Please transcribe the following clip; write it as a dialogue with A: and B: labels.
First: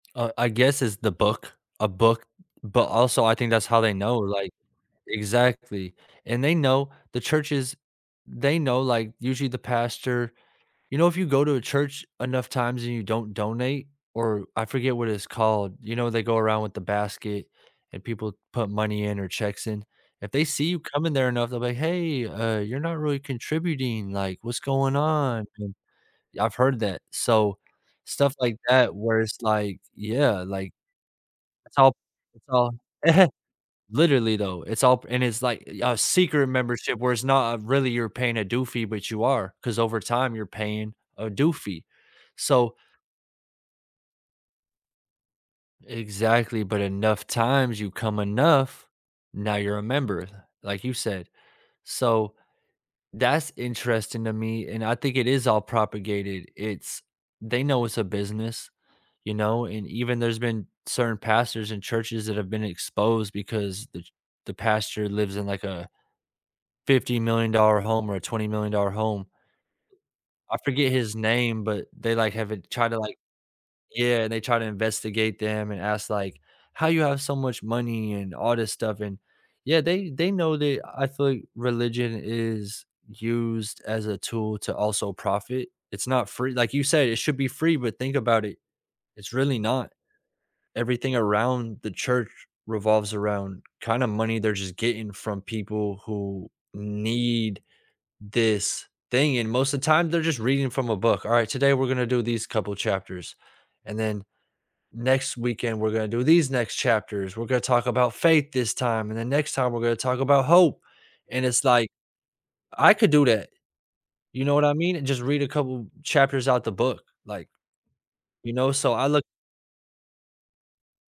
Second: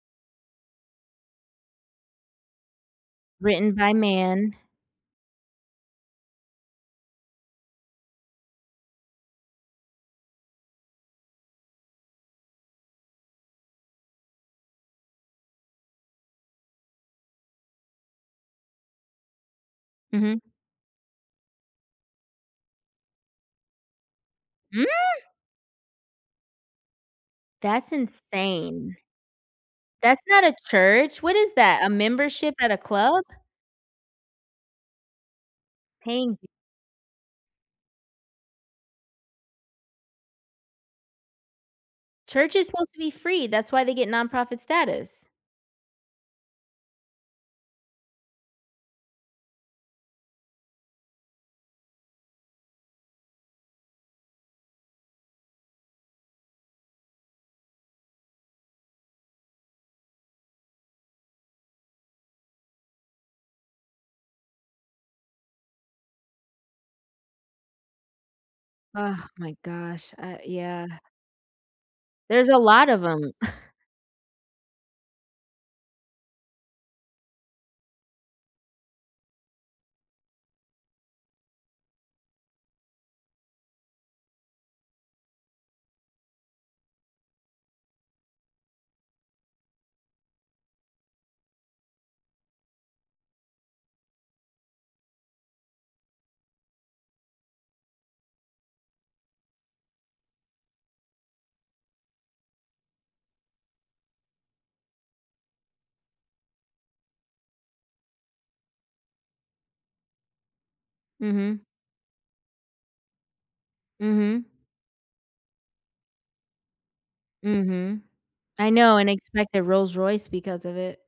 A: Uh, I guess it's the book a book, but also I think that's
B: Written
A: how
B: by
A: they know, like
B: man.
A: exactly, and they know the churches, they know, like usually the pastor you know, if you go to a church enough times and you don't donate, or I forget what it's called, you know, they go around with the basket and people put money in or checks in. If
B: Mhm.
A: they see you coming there enough, they'll be like, "Hey, uh, you're not really contributing, like, what's
B: Mm?
A: going on an" I've heard that, so,
B: That's
A: stuff like that
B: insane.
A: where it's like,
B: That's
A: yeah,
B: not a
A: like,
B: church, what is
A: it's
B: that, a
A: all it's
B: membership
A: all
B: at a club?
A: literally though, it's all p and it's like, eh, a
B: Paying g
A: secret membership where it's not really you're paying a due fee, but you are 'cause over time you're paying a due fee.
B: Church is
A: So
B: supposed to be free. That's why they get nonprofit status.
A: Exactly, but enough times, you come enough, now you're a member th like you said. So that's interesting to me and I think it is all propagated, it's they know it's a business, you know, and even there's been certain pastors and churches that have been exposed because the ch the pastor lives in like a fifty-million-dollar home or a twenty-million-dollar
B: Ugh,
A: home.
B: my gosh, uh,
A: I
B: yeah.
A: forget his name, but they, like,
B: There's
A: have
B: a
A: it try
B: lot
A: to,
B: of
A: like
B: 'em.
A: yeah, and they try to investigate them and ask, like, "How you have so much money and all this stuff," and yeah, they they know they I feel like religion is used as a tool to also profit. It's not free, like you said, it should be free, but think about it, it's really not. Everything around the church revolves around kinda money they're just getting from people who need this thing, and most of the time, they're just reading from a book. "Alright, today, we're gonna do these couple chapters, and then next weekend, we're gonna do these next chapters. We're gonna talk about faith this time, and then next time, we're gonna talk about hope." And
B: Mhm.
A: it's like, I could do that, you
B: Mhm.
A: know what I mean, and just read a couple chapters out the book, like
B: Mhm.
A: you
B: I
A: know, so
B: know,
A: I
B: and I
A: look
B: expect a Rolls Royce because of it.